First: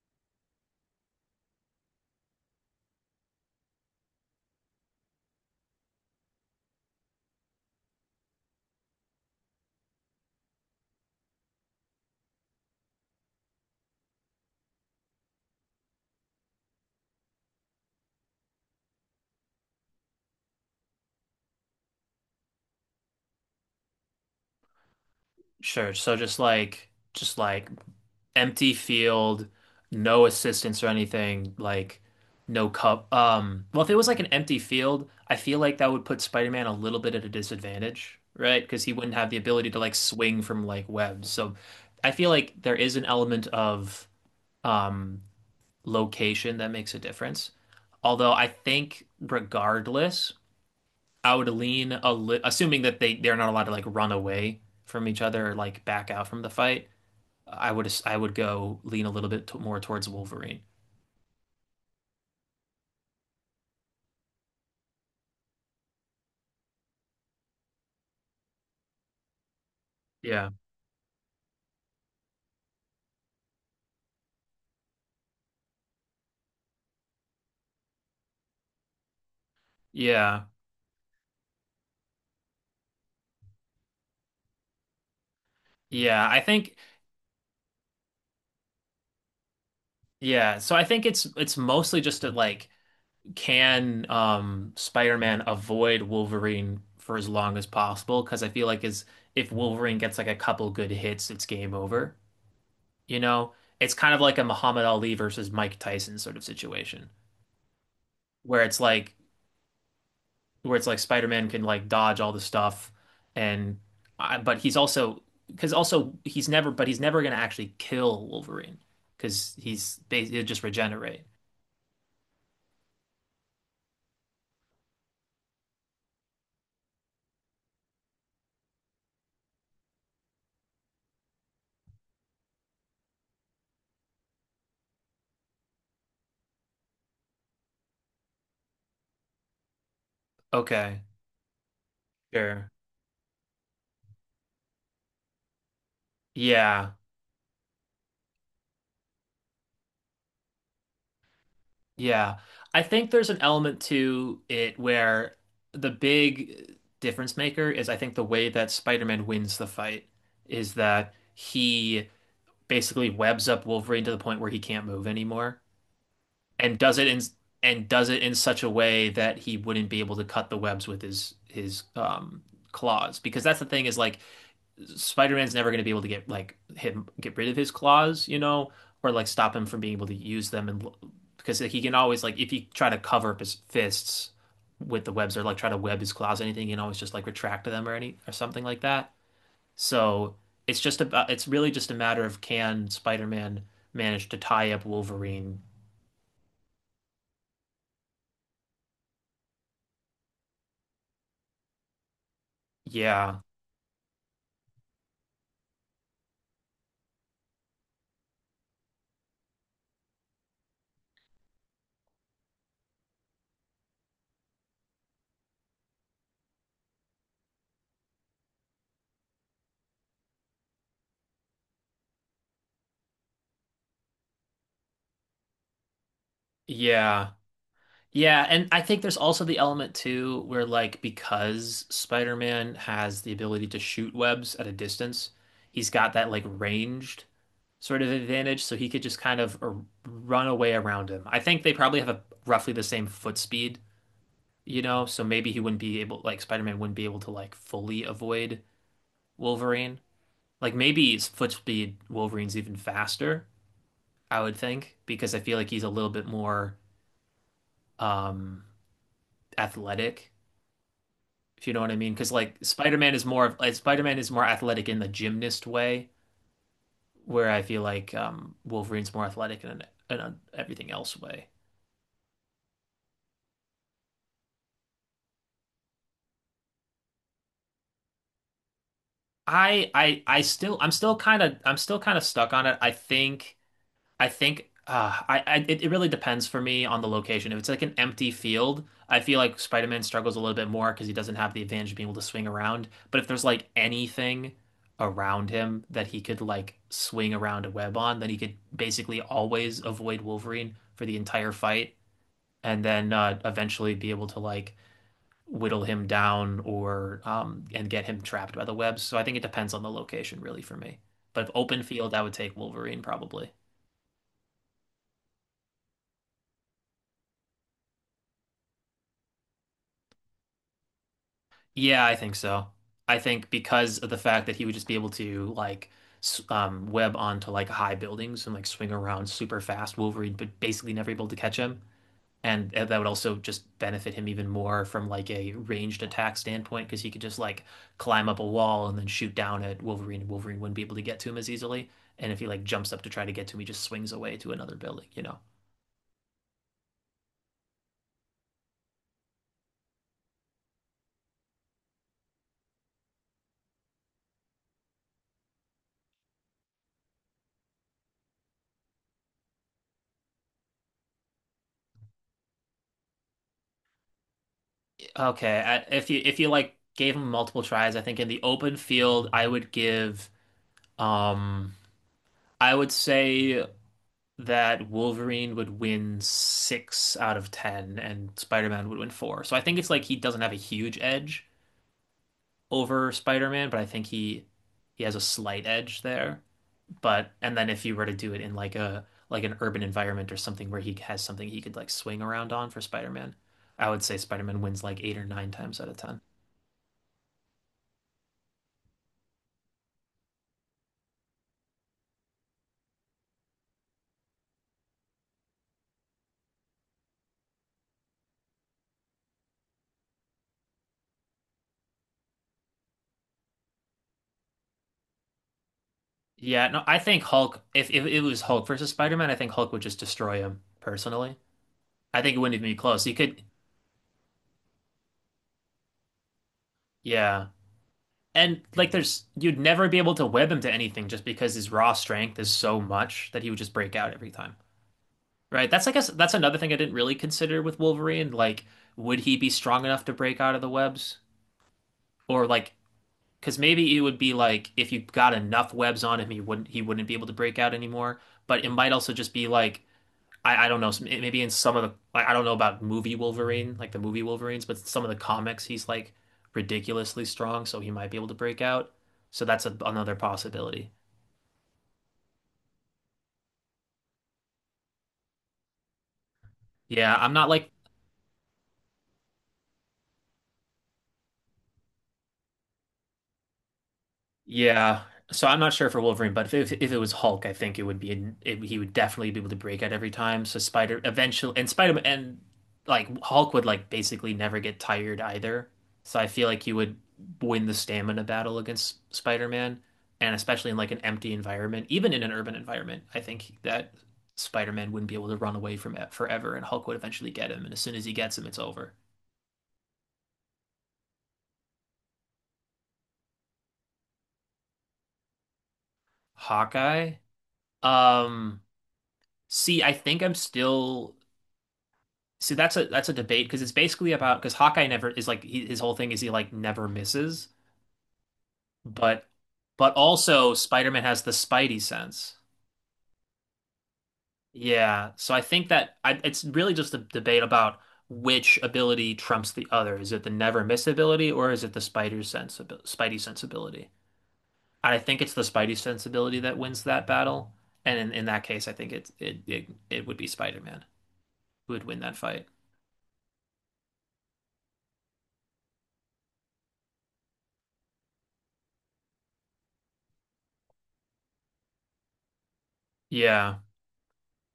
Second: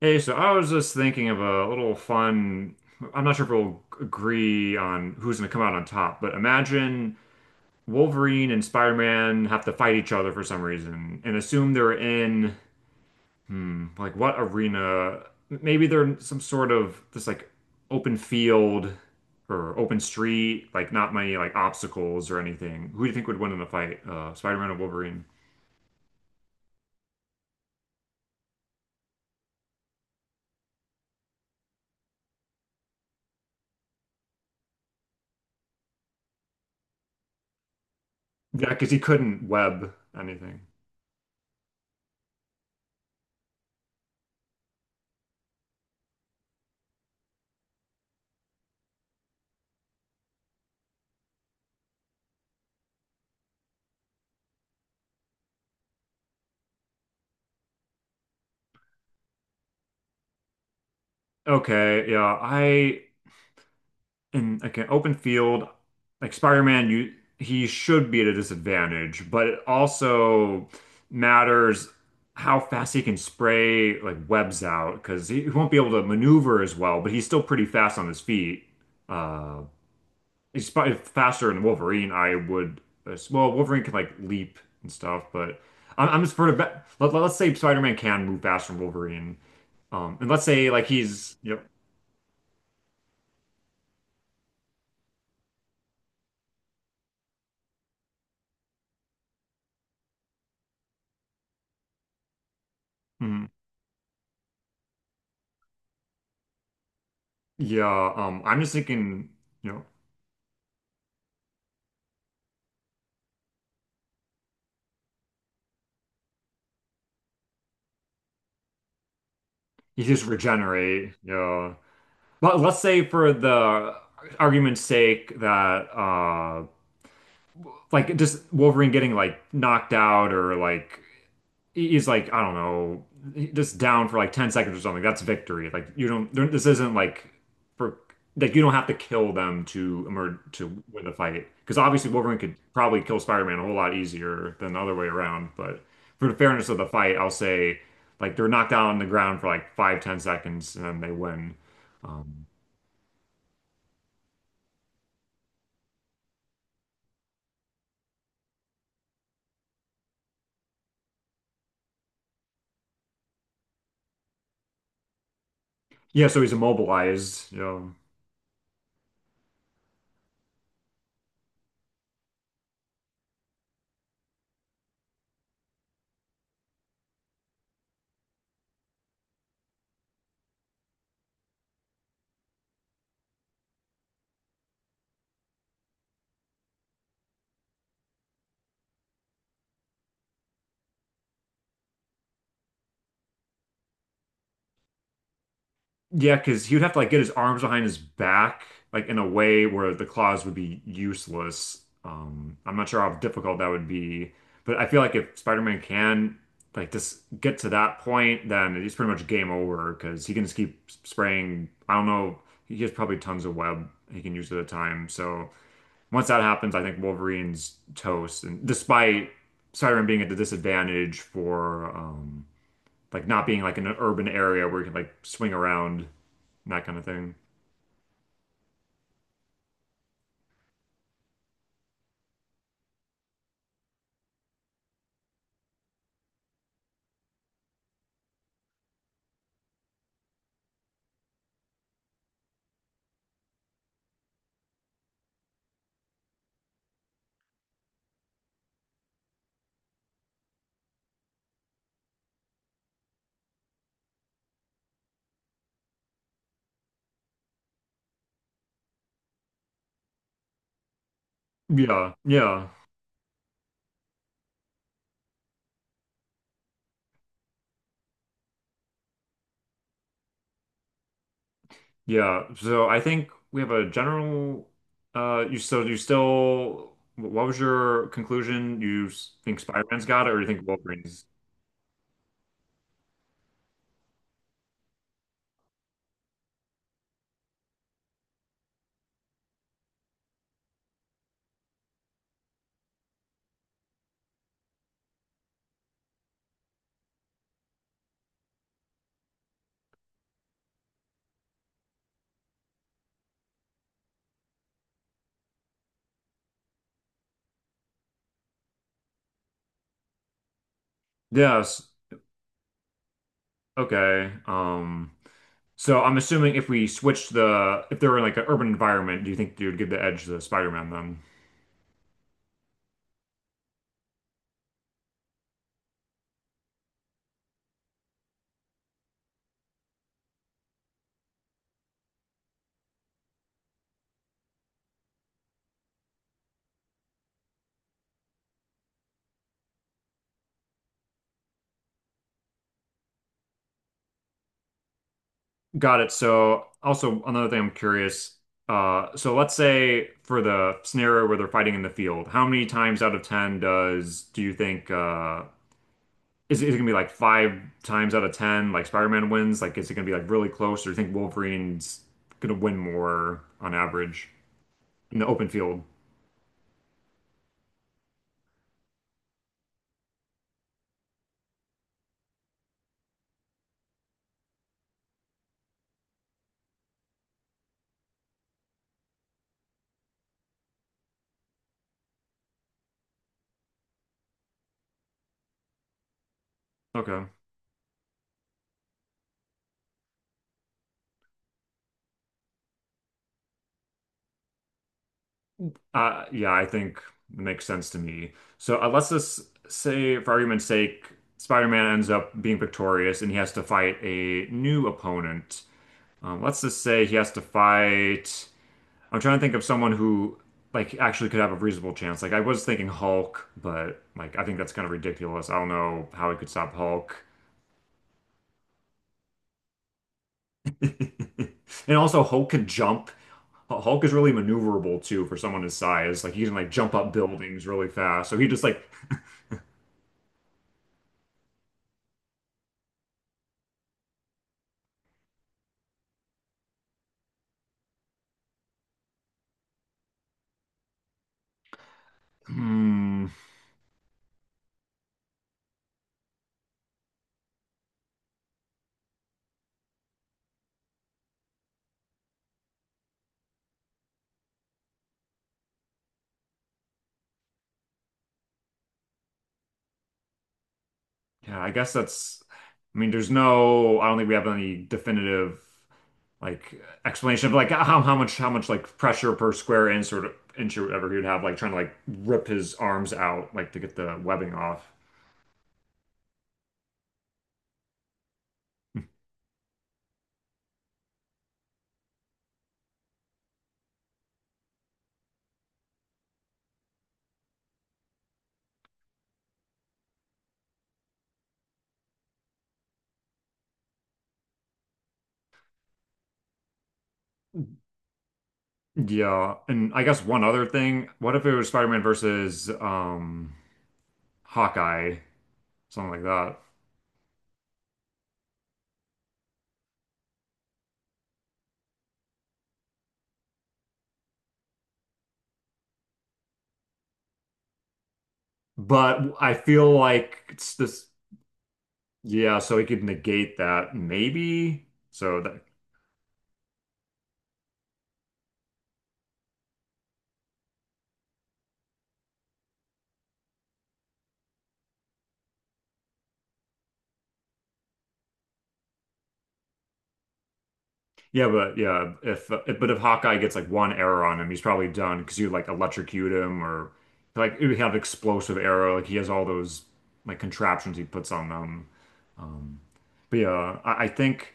Hey, so I was just thinking of a little fun. I'm not sure if we'll agree on who's going to come out on top, but imagine Wolverine and Spider-Man have to fight each other for some reason and assume they're in, like what arena? Maybe they're in some sort of just like open field or open street, like not many like obstacles or anything. Who do you think would win in a fight? Spider-Man or Wolverine? Sure. So just like empty field, no assistance or anything, like no cup. Well, if it was like an empty field, I feel like that would put Spider-Man a little bit at a disadvantage, right? Yeah, Because because he he wouldn't have the couldn't ability to web like swing anything. from like webs. So I feel like there is an element of um location that makes a difference. Although I think regardless, I would lean a li assuming that they're not allowed to like run away from each other or like back out from the fight. I would go lean a little bit t more towards Wolverine. Okay, yeah, I in like an open field, like Spider-Man, you he should be at a disadvantage, but it Yeah. also matters how fast he can spray like webs out because he won't be able to maneuver as well, but he's still pretty fast on his feet. Uh, Yeah. he's probably faster than Wolverine. Well, Wolverine can like leap and stuff, but I'm Yeah, just I for the think. bet. Let's say Spider-Man can move faster than Wolverine. And let's Yeah. say So I like think it's it's yep. mostly just that like, can Spider-Man avoid Wolverine for as long as possible? Because I feel like is if Wolverine gets like a couple good hits, it's game over. You Mhm. know? It's kind of like a Muhammad Ali versus Mike Tyson sort of situation Yeah. I'm where just it's like thinking. You know. where it's like Spider-Man can like dodge all the stuff, and but he's also, because also he's never gonna actually kill Wolverine, because You just he'll just regenerate, regenerate. you know. But let's say for the argument's sake that like just Wolverine getting like knocked out or like he's like, I don't know, just down for like 10 seconds or something. That's victory. Like you don't, there- this isn't like for like you don't have to kill them to emerge to Okay, win the fight. Because obviously Wolverine could sure. probably kill Spider-Man a whole lot easier than the other way around. But for the fairness of the Yeah, fight, I'll say like they're knocked down on the ground for like 5, 10 seconds and then they win. yeah. I think there's an element to it where the big difference maker is, I think, the way that Spider-Man wins the fight is that he basically webs up Wolverine to the point where he can't move anymore, Yeah, so he's and does it in immobilized, you and know. does it in such a way that he wouldn't be able to cut the webs with his claws, because that's the thing, is like Spider-Man's never going to be able to get like him get rid of his claws, you know, or like stop him from being able to use them. And because he can always like, if he try to cover up his fists with the webs or like try to web his claws or anything, he can always just like retract them or something like that. So it's really just a matter of, can Spider-Man manage to tie up Wolverine? Yeah, because he would have to like get his arms behind his back, like in a way where the claws would be useless. I'm not sure how Yeah, difficult that would be, but I feel like if Spider-Man can like just get to that point, then it's pretty much game over because he can just keep spraying. I don't know. He has probably tons of web he can use at a time. So once that happens, I think Wolverine's toast. And despite Spider-Man being at the disadvantage for like not being like in an urban area where you can like swing around and that kind of yeah. thing. Yeah, and I think there's also the element too where, like, because Spider-Man has the ability to shoot webs at a distance, he's got that like ranged sort of advantage, so he could just kind of run away around him. I think they probably have a roughly the same foot speed, you know, so maybe he wouldn't be able like Spider-Man wouldn't be able to like fully avoid Wolverine. Like maybe his foot speed Wolverine's even faster, I would think, because I feel like he's a little bit more um athletic, if you know what I Yeah, mean. Because like yeah, Spider-Man is more athletic in the gymnast way, where I feel like Wolverine's more athletic in an everything else way. yeah. So I think we have a general. You so you still. What was your conclusion? You think Spider-Man's got it, or you think I'm still Wolverine's? kind of I'm still kind of stuck on it. I think I it really depends for me on the location. If it's like an empty field, I feel like Spider-Man struggles a little bit more because he doesn't have the advantage of being able to swing around. But if there's like anything around him that he could like swing around a web on, then he could basically always avoid Wolverine for the entire fight, and then eventually be able to like whittle him down, or and get him trapped by the webs. So I think it depends on the location really for me. But if open Yes. field, I would take Wolverine probably. Okay. So I'm assuming if we switched the if they were in like an urban environment, do you think you would give the edge to Spider-Man then? Yeah, I think so. I think because of the fact that he would just be able to like web onto like high buildings and like swing around super fast, Wolverine but basically never able to catch him. And that would also just benefit him even more from like a ranged attack standpoint, because he could just like climb up a wall and then shoot down at Wolverine, and Wolverine wouldn't be able to get to him as easily. And if he like jumps up to try to get to him, he just swings away to another building, you know. Got it. So also another thing I'm curious, so let's say for the scenario where they're fighting in the field, how many times out of 10 does do you think is it gonna be like five times out of 10 like Spider-Man wins? Like is it gonna be like really close or do you think Wolverine's gonna win more on average in the open Okay, field? If you like gave him multiple tries, I think in the open field um I would say that Wolverine would win six out of 10, and Spider-Man would win four. So I think it's like he doesn't have a huge edge over Spider-Man, but I think he has a slight edge there. Okay. But and then if you were to do it in like a like an urban environment or something, where he has something he could like swing around on for Spider-Man, I would say Spider-Man wins like eight or nine times out of 10. Yeah, I think it makes sense to me. So let's just say, for argument's sake, Spider-Man ends up being victorious and he has to fight a new opponent. Let's just say he has to fight. I'm trying to think of someone who like actually could have a reasonable chance. Like I was thinking Hulk, but like I think that's kind of ridiculous. I don't know how he could Yeah, stop no, I think Hulk. Hulk. If it was Hulk versus Spider-Man, I think Hulk would just destroy him personally. And I also think it Hulk wouldn't can even be close. jump. He could, Hulk is really maneuverable too for someone his size. Like he can like jump up yeah. buildings really fast. So he And just like like, there's you'd never be able to web him to anything, just because his raw strength is so much that he would just break out every time. Right? That's I guess that's another thing I didn't really consider with Wolverine. Like, would he be strong enough to break out of the webs? Or like, hmm. because maybe it would be like, if you got enough webs on him, he wouldn't be able to break out anymore. But it might also just be like, I don't know, maybe in some of the, like, I don't know about movie Wolverine, like the movie Wolverines, but some of the comics, he's like ridiculously strong, so he might be able to break out. So that's another possibility. Yeah, I guess that's, I mean, there's no, I don't think we have any definitive like Yeah, I'm explanation not of like like. how much like pressure per square inch or whatever he would have like trying to like rip his arms out like to get the webbing off. Yeah. So I'm not sure for Wolverine, but if, it was Hulk, I think it would be an, it, he would definitely be able to break out every time. So Spider eventually and Spider and like Hulk would like basically never get tired either. So I feel like he would win the stamina battle against Spider-Man, and especially in like an empty environment, even in an urban environment. I think that Spider-Man wouldn't be able to run away from it forever, and Hulk would eventually get him, and as soon as he gets him, it's over. Yeah, and I guess one other thing, what if it was Spider-Man versus Hawkeye, something like that. Hawkeye? Um See, I think I'm still. So that's a debate, because it's basically about, because Hawkeye never is, like, his whole thing is he like never misses, but But I feel like also it's Spider-Man this has the Spidey sense. yeah, so he could negate that maybe. Yeah, so So I that think that, it's really just a debate about which ability trumps the other. Is it the never miss ability, or is it the spider sense Spidey sensibility? And I think it's the Spidey sensibility that wins that battle. And in that case, I think it would be Spider-Man Yeah, who but would win yeah, that fight. If Hawkeye gets like one arrow on him, he's probably done because you like electrocute him or like you have explosive arrow. Like he has all those like contraptions he puts on them. But Yeah, yeah, I think.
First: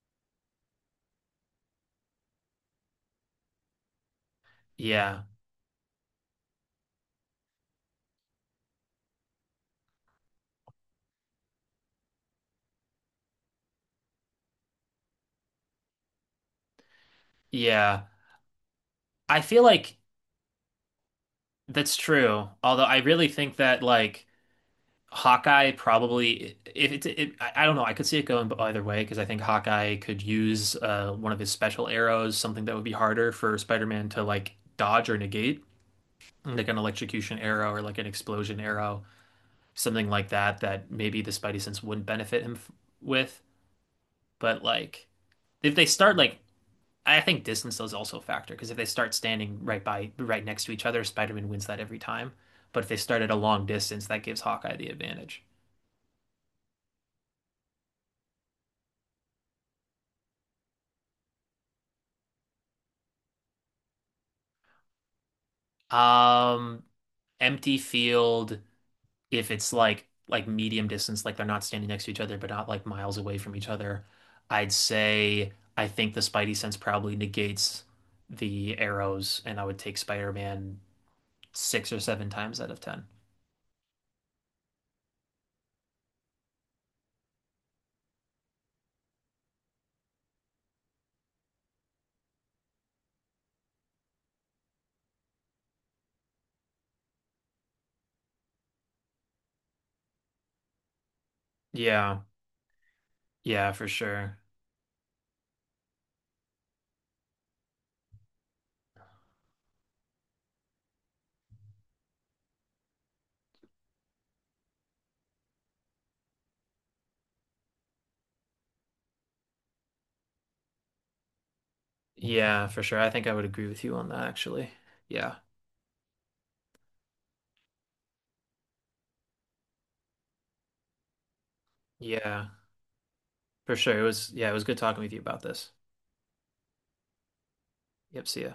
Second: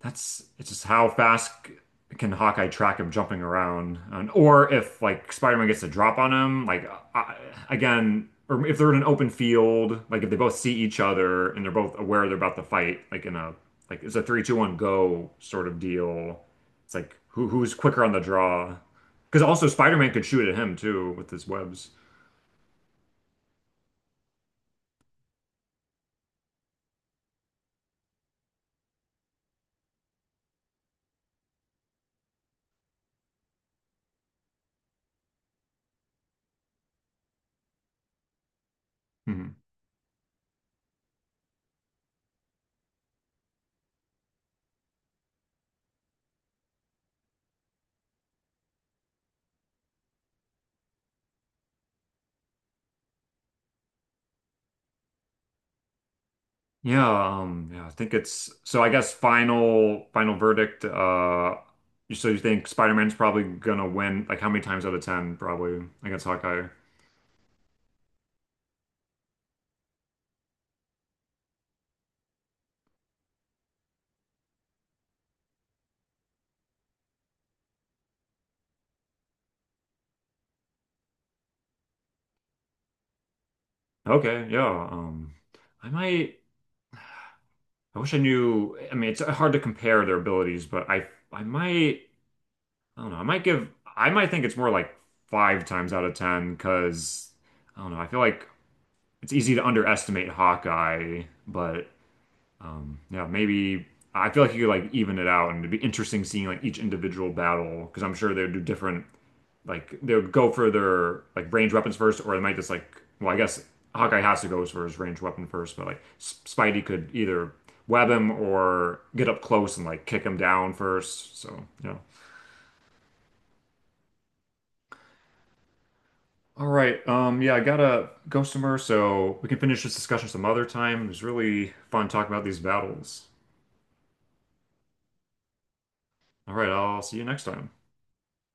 That's it's just how fast can Hawkeye track him jumping around, or if yeah, like Spider-Man gets a drop on him, like I, again, or if they're in an open field, like if they both see each other and they're both aware they're about to fight, like in a like it's a three, two, one, go sort of deal. It's like who's quicker yeah. on the draw? I Because feel also like. Spider-Man could shoot at him too with his webs. That's true. Although I really think that, like, Hawkeye probably, if it's it, I don't know, I could see it going either way, because I think Hawkeye could use one of his special arrows, something that would be harder for Spider-Man to like dodge or negate, like an electrocution arrow or like an explosion arrow, Hmm. something like that, that maybe the Spidey sense wouldn't benefit him f with, but like, if they start like I think distance is also a factor, because if they start standing right next to each other, Spider-Man wins that every time. But if they start at a long distance, that gives Hawkeye the advantage. Yeah, yeah, I think it's so I guess final verdict, so you think Spider-Man's probably gonna win like how many times out of 10 probably against Hawkeye? Um, empty field, if it's like medium distance, like they're not standing next to each other, but not like miles away from each other, I think the Spidey sense probably negates the arrows, and I would take Spider-Man six or seven times out of 10. Okay, yeah. Um I might I wish I knew, I mean it's hard to compare their abilities, but I might I don't know, I might think it's more like five times out of 10 because I don't know, I feel like it's easy to underestimate Hawkeye, but Yeah, Yeah, yeah, maybe for I sure. feel like you could like even it out, and it'd be interesting seeing like each individual battle because I'm sure they'd do different. Like they would go for their like range weapons first, or they might just like well, I guess Hawkeye has to go for his range weapon first, but like Spidey could either web him or get up close and like kick him down first. So yeah. Yeah, for sure. I think I would agree with you on that, actually. Yeah, All right. Yeah, I gotta go somewhere, so we can finish this discussion some other time. It was really fun talking about yeah, these battles. for sure. It was, yeah, it was good talking with you about this. All right. I'll see you next time. Yep, see ya.